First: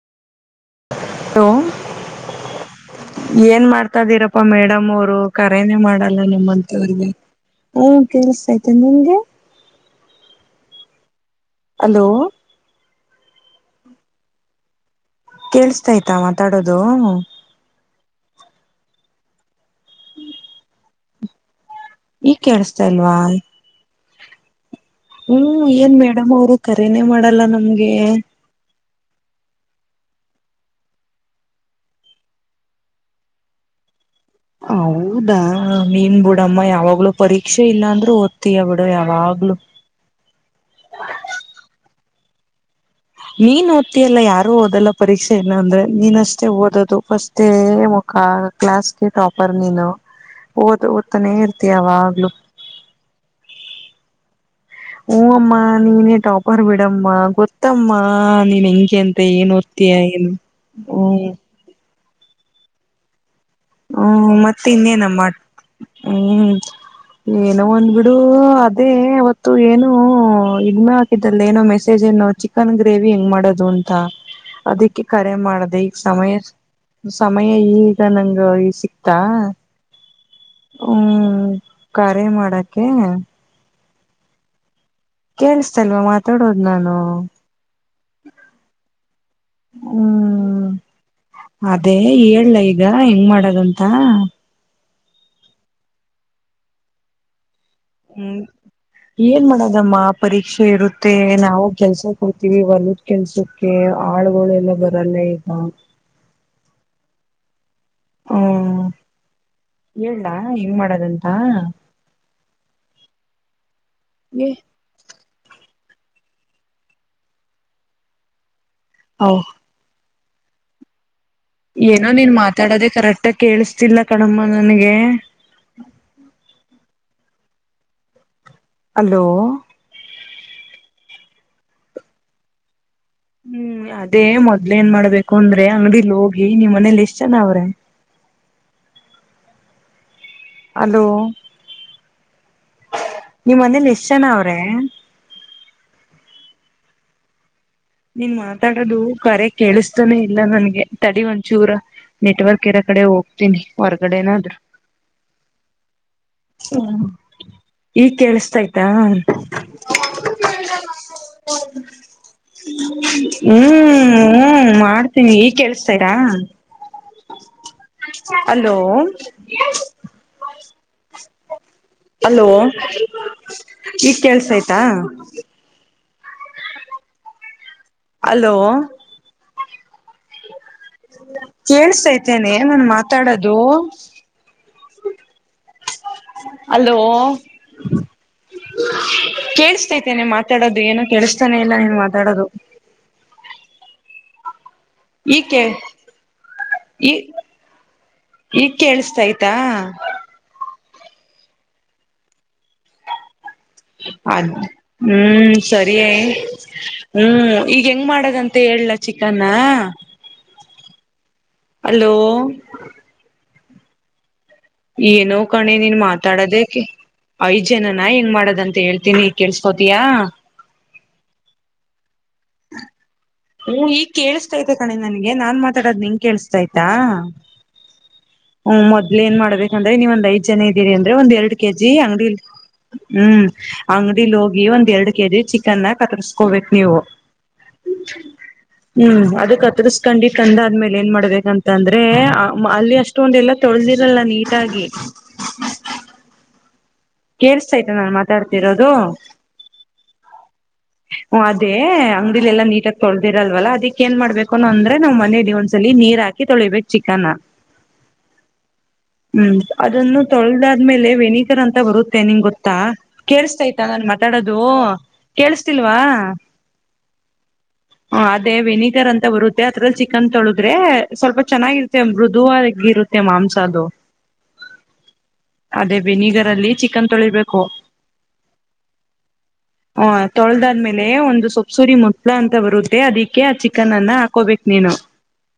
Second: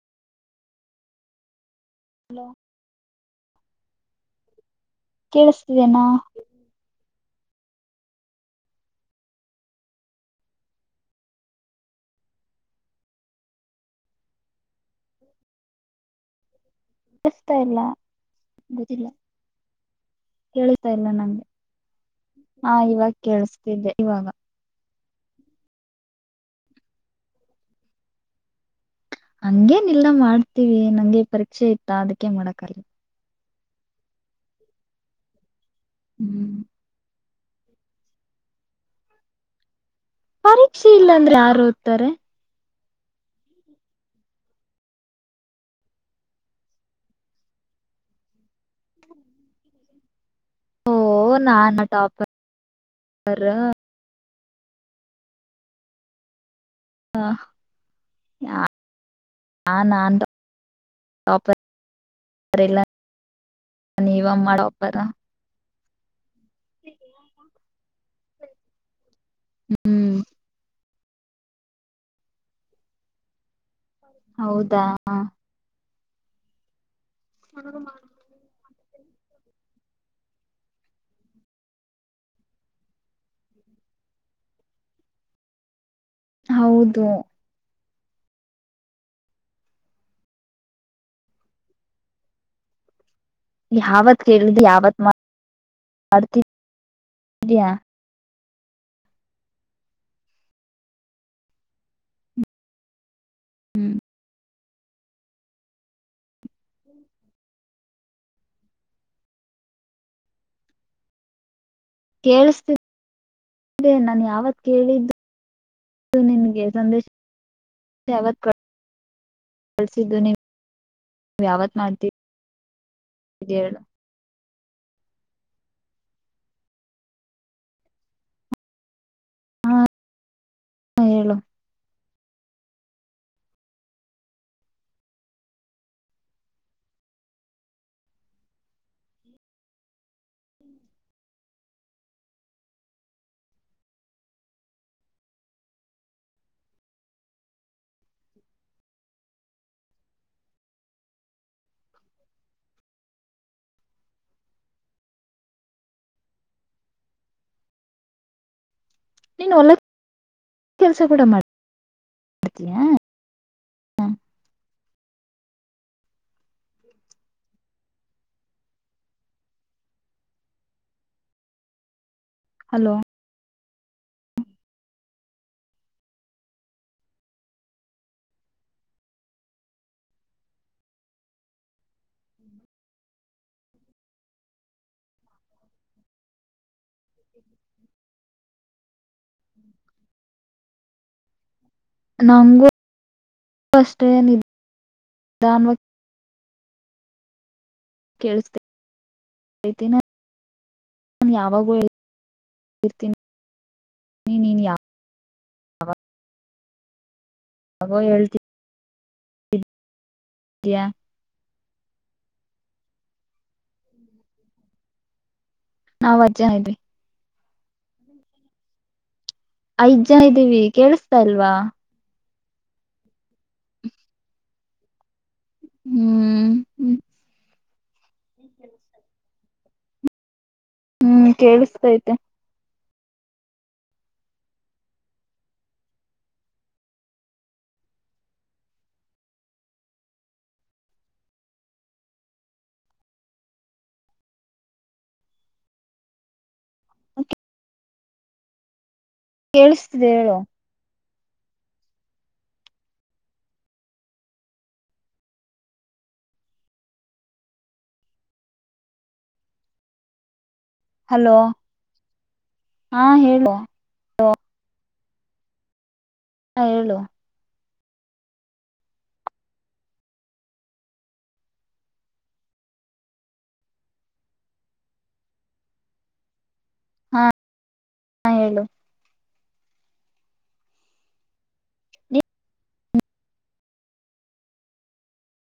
So hello ಏನ್ ಮಾಡ್ ಕರದಿರಪ್ಪಾ ಮೇಡ್ಂ ನಮ್ಮರು ಕರೇನೇ ಕೇಳಿಸ್ತಿದೆೇನಾ ಮಾಡಲ್ಲಾ ನಿಮ್ಮಂತವ್ರಿಗೆ ಹಾ ಕೆಲಸ ಐತಿ ನಿಮ್ಗೆ ಹಲೋ ಕೇಳಸ್ತಾಯ್ತಾ ಮಾತಾಡೋದು ಅದು ಗೊತ್ತಿಲ್ಲಾ ಹೇಳ [inaudible] ಇಲ್ಲಾ ನಂಗೆ ಈಗ ಹಾ ಕೇಳಸ್ತಾ ಇವಾಗ ಇಲ್ವಾ ಕೇಳಿಸ್ತಿದ್ದೆ ಇವಾಗ ಹ್ಮ್ ಏನ್ ಮೇಡಮ್ ಅವರು ಕರೇನೆ ಮಾಡಲ್ಲಾ ನಮಗೆ ಹಂಗೇನ ಇಲ್ಲಾ ಮಾಡ್ತೀವಿ ನಂಗೆ ಪರೀಕ್ಷೆ ಇತ್ತಾ ಅದಕ್ಕೆ ಮಾಡಕ್ಕಾ ಹೌದಾ ಹ ನೀನ್ ಹ್ಮ್ ಬುಡಮ್ಮ ಯಾವಾಗ್ಲೂ ಪರೀಕ್ಷೆ ಇಲ್ಲಾ ಅಂದ್ರು ಓದ್ತೀಯ ಬಿಡು ಯಾವಾಗ್ಲುೂ ಪರೀಕ್ಷೆ ಇಲ್ಲಾಂದ್ರೆ ಯಾರ್ ಓದ್ತಾರೆ ನೀನ್ ಓತಿ ಅಲ್ಲ ಯಾರು ಓದಲ್ಲ ಪರೀಕ್ಷೆ ಏನ ಅಂದ್ರೆ ನೀನಷ್ಟೇ ಓದೋದು ಫಸ್ಟ್ ಮುಖ ಕ್ಲಾಸ್ಗೆ ಟಾಪರ್ ನೀನು ಓದ ಓ ಓದ್ತಾನೇ ಇರ್ತಿಯ ನಾನ್ ಯಾವಾಗ್ಲೂ ಟಾಪರ್ ಹು ಅಮ್ಮ ನೀನೇ ಟಾಪ್ ಅವ್ರಬಿಡಮ್ಮ ಗೊತ್ತಮ್ಮ ನೀನ್ ಹೆಂಗೆ ಅಂತ ಏನ್ ಓದ್ತೀಯಾ ಏನ್ ಮ್ ರಿಲ್ಲ ಹ್ಮ ಮತ್ತೆ ಇನ್ನೇನ ಮಾಡ್ ಹ್ಮ್ ಏನೋ ಒಂದ್ ಬಿಡು ಅದೇ ಅವತ್ತು ಏನು ಹ್ಮ್ ಇದ ಮಾಡ್ ಇದರಲ್ಲಿ ಏನೋ ಮೆಸೇಜ್ ಏನೋ ಚಿಕನ್ ಗ್ರೇವಿ ಹೆಂಗ ಮಾಡೋದು ಉಂತ ಹೌದಾ ಅದಿಕ್ಕೆ ಕರೆ ಮಾಡ್ದೆ ಸಮಯ ಸಮಯ ಈಗ ನಂಗ್ ಸಿಕ್ತಾ ಹ್ಮ್ ಖರೆ ಮಾಡಕೆ ಕೇಳುಸ ಕಡಿಮೆ ಮಾತಾಡೋದು ನಾನು ಹೌದು ಹ್ಮ್ ಅದೇ ಹೇಳಲಾ ಈಗ ಹೆಂಗ್ ಮಾಡ ಯಾವತ್ ಕೇಳಿದ ಯಾವತ್ [unintelligible] ಹ್ಮ್ ಏನ್ ಮಾಡದಮ್ಮ ಪರೀಕ್ಷೆ ಇರುತ್ತೆ ನಾವು ಕೆಲ್ಸ ಕೊಡ್ತೀವಿ ಹೊಲದ್ ಕೆಲ್ಸಕ್ಕೆ ಆಳ್ಗಳೆಲ್ಲ ಬರಲ್ಲ ಈಗ. ಹ್ಮ ಹೇಳಲಾ ಹೆಂಗ ಮಾಡದಂತ. ಕೇಳಿಸ್ತೆ ನನ್ ಎ ಯಾವತ್ ಕೇಳಿದ್ದು ದು ನಿನ್ಗೆ ಸಂದೇಶ ಯಾವತ್ ಓ ಬಳಸಧನ ಏನೋ ನೀನ್ ಮಾತಾಡೋದೆೇ ಕರೆಕ್ಟ್ ಆಗಿ ಹೇಳು ಕೇಳಿಸಸ್ತಿಲ್ಲ ಕಣಮ್ಮ. ನನಗೆ ಹಲೋ. ಹಾ ಹೇಳು ಹ್ಮ್ ಅದೇ ಮೊದ್ಲ ಏನ್ ಮಾಡ್ಬೇಕು ಅಂದ್ರೆ ಅಂಗಡಿಲ್ ಹೋಗಿ ನಿಮ್ ಮನೇಲಿ ಎಷ್ಟ್ ಜನ ಅವ್ರೆ. ಅಲೋ ನಿಮ್ಮ ಮನೇಲಿ ಎಷ್ಟ ಜನ ಅವ್ರೆ. ನೀನ್ ಮಾತಾಡದು ಕರೆ ಕೇಳಿಸತಾನೇ ಇಲ್ಲ ನನ್ಗೆ ತಡಿ ಒಂಚೂರ ನೆಟ್ವರ್ಕ್ ಇರೋ ಕಡೆ ಹೋಗ್ತೀನಿ ಹೊರಗಡೆನಾದ್ರು ಹ ಈಗ್ ಕೇಳಿಸತಾ ನೀನ್ ಹೊಲಕ್ ಕೆಲ್ಸ ಕೂಡ ಮಾಡ ಹ್ಮ್ ಹ್ಮ್ ಮಾಡ್ತೀ. ಈಗ್ ಕೇಳಸ್ತರಾ. ಹಲೋ ಹಲೋ ಈಗ್ ಕೇಳಸ್ತಾ ಆಯ್ತಾ. ಹಲೋ. ಕೇಳಿಸ್ ತೈತೆನೆ ನಾನ ಮಾತಾಡೋದ. ಹೋ ಅಲೋ [inaudible] ಕೇಳಿಸತಾ ಐತೇನೆ ಮತ್ ಮಾತಾಡೋದ ಏನು ಕೆೇಳಿಸತಾನೆ ಇಲ್ಲ. ಮಾತಾಡದು. ಫಸ್ಟ್ ಏನಿ ಈಕೆ ಈ ಈ ಕೇಳಿಸ್ತೈತಿ ಕಳ್ಸ್ತಯ್ತಾ ನಾನು ಯಾವಾಗೂತೀನಿ [inaudible] ಅದ ಹ್ಮ್ ಸರಿ [inaudible] ಹ್ಮ್ ಈಗ ಯಾವಾಗೋ ಹೆಂಗ್ ಹೇಳ್ತಿದೀಯಾ ಮಾಡದಂತೆ ಹೇಳಲ ಚಿಕನ್ನ [inaudible] ಹಲೋ ಏನು ಕಣೆ ನೀನ್ ನಾವ್ ಐದ್ ಜನ ಮಾತಾಡೋದೆ ಇದ್ವಿ ಐದ ಜನನಾ ಏನ್ ಮಾಡದ ಅಂತ ಹೇಳ್ತೀನಿ. ಕೇಳ್ಸ್ಕೋತಯಾ ಐದ್ ಜನ ಇದ್ದೀವಿ ಕೇಳಸ್ತಾ ಈಲ್ವಾ ಹೂ ಈಗ ಕೇಳಿಸಸ್ತಾ ಇತೆ ಕಣೆ ನನಗೆ ಹಾಗೆ ನಾನ್ ಮಾತಾಡೋದು ನಿಂಗ ಹ್ಮ್ ಕೇಳಿಸತಾಯಯ್ತಾ ಹ್ಮ್ ಮೊದ್ಲು ಏನ್ ಮಾಡ್ಬೇಕಂದ್ರೆ ನೀವ ಒಂದ್ ಐದು ಚೆನ್ನಾಗ ಇದೀರಿ ಅಂದ್ರೆ ಹ್ಮ್ ಒಂದ್ ಎರಡು ಕೆಜಿ ಕೇಳಿಸ್ತೈತೆ ಅಂಗಡಿ ಹ್ಮ್ ಅಂಗಡಿಲಿ ಹೋಗಿ ಒಂದ್ ಎರಡ್ ಕೆಜಿ ಚಿಕನ್ನ ಕತ್ರುರ್ಸ್ಕೋಬೇಕ ನೀವು ಹ್ಮ್ ಅದಕ್ತ್ತರ್ಸ್ಕಂಡಿ ಕಂದ ಆದ್ಮೇಲೆ ಏನ್ ಮಾಡ್ಬೇಕಂತ ಅಂದ್ರೆ ಅಲ್ಲಿ ಅಷ್ಟೊಂದ ಎಲ್ಲ ತೊಳೆದಿರಲ್ಲ ನೀಟಾಗಿ ಕೇರ್ಸ ಆಯ್ತ ನಾನ್ ಮಾತಾಡ್ತಿರೋದು ಕೇಳಿಸತಿದೆ ಹೇಳು ಹ ಅದೇ ಅಂಗಡಿಲಿಲ್ಲ ನೀಟಾಗಿ ತೊಳದಿರಲ್ವಲ್ಲ ಅದಿಕ್ ಏನ್ ಮಾಡ್ಬೇಕನ್ನ ಅಂದ್ರೆ ನಾವ್ ಮನಲಿ ಒಂದ್ಸಲ ನೀರ್ ಹಾಕಿ ತೊಳಿಬೇಕ ಚಿಕನ ಹ್ಮ್ ಅದನ್ನು ತೊಳೆದ ಅ್ಮಲೆ ಹಲೋ ವೆನಿಗರ್ ಅಂತ ಬರುತ್ತೆ ನಿಂಗ ಗೊತ್ತಾ ಹಾ ಹೇಳು ಕೇಳಳ್ಸ್ತಾಯ್ತ ನಾನನ್ ಮಾತಾಡೋದು ಕೇಳಿಸ್ತಾ ಲ್ವಾ ಹಾ ಹೇಳು ಹ ಅದೇ ವೆನಿಗರ್ ಅಂತ ಬರುತ್ತೆ ಅದ್ರಲ್ಲಿ ಚಿಕನ್ ತೊಳದ್ರೆ ಸ್ವಲ್ಪ ಚೆನ್ನಾಗಿರುತ್ತೆ ಮೃದುವಾಗಿ ಇರುತ್ತೆ ಮಾಂಸ ಅದು ಅದೇ ವೆನಿಗರ್ ಅಲ್ಲಿ ಚಿಕನ್ ತೊಳಿಬೇಕು ಹಾ ಏಳು ಹ ತೊಳೆದಾದ್ಮೇಲೆ ಒಂದು ಸೊಪ್ಸುರಿ ಮುಟ್ಳ ಅಂತ ಬರುತ್ತೆ ಅದಿಕ್ಕೆ ಆ ಚಿಕನ್ ಅನ್ನ ಹಾಕೋಬೇಕ ನೀನು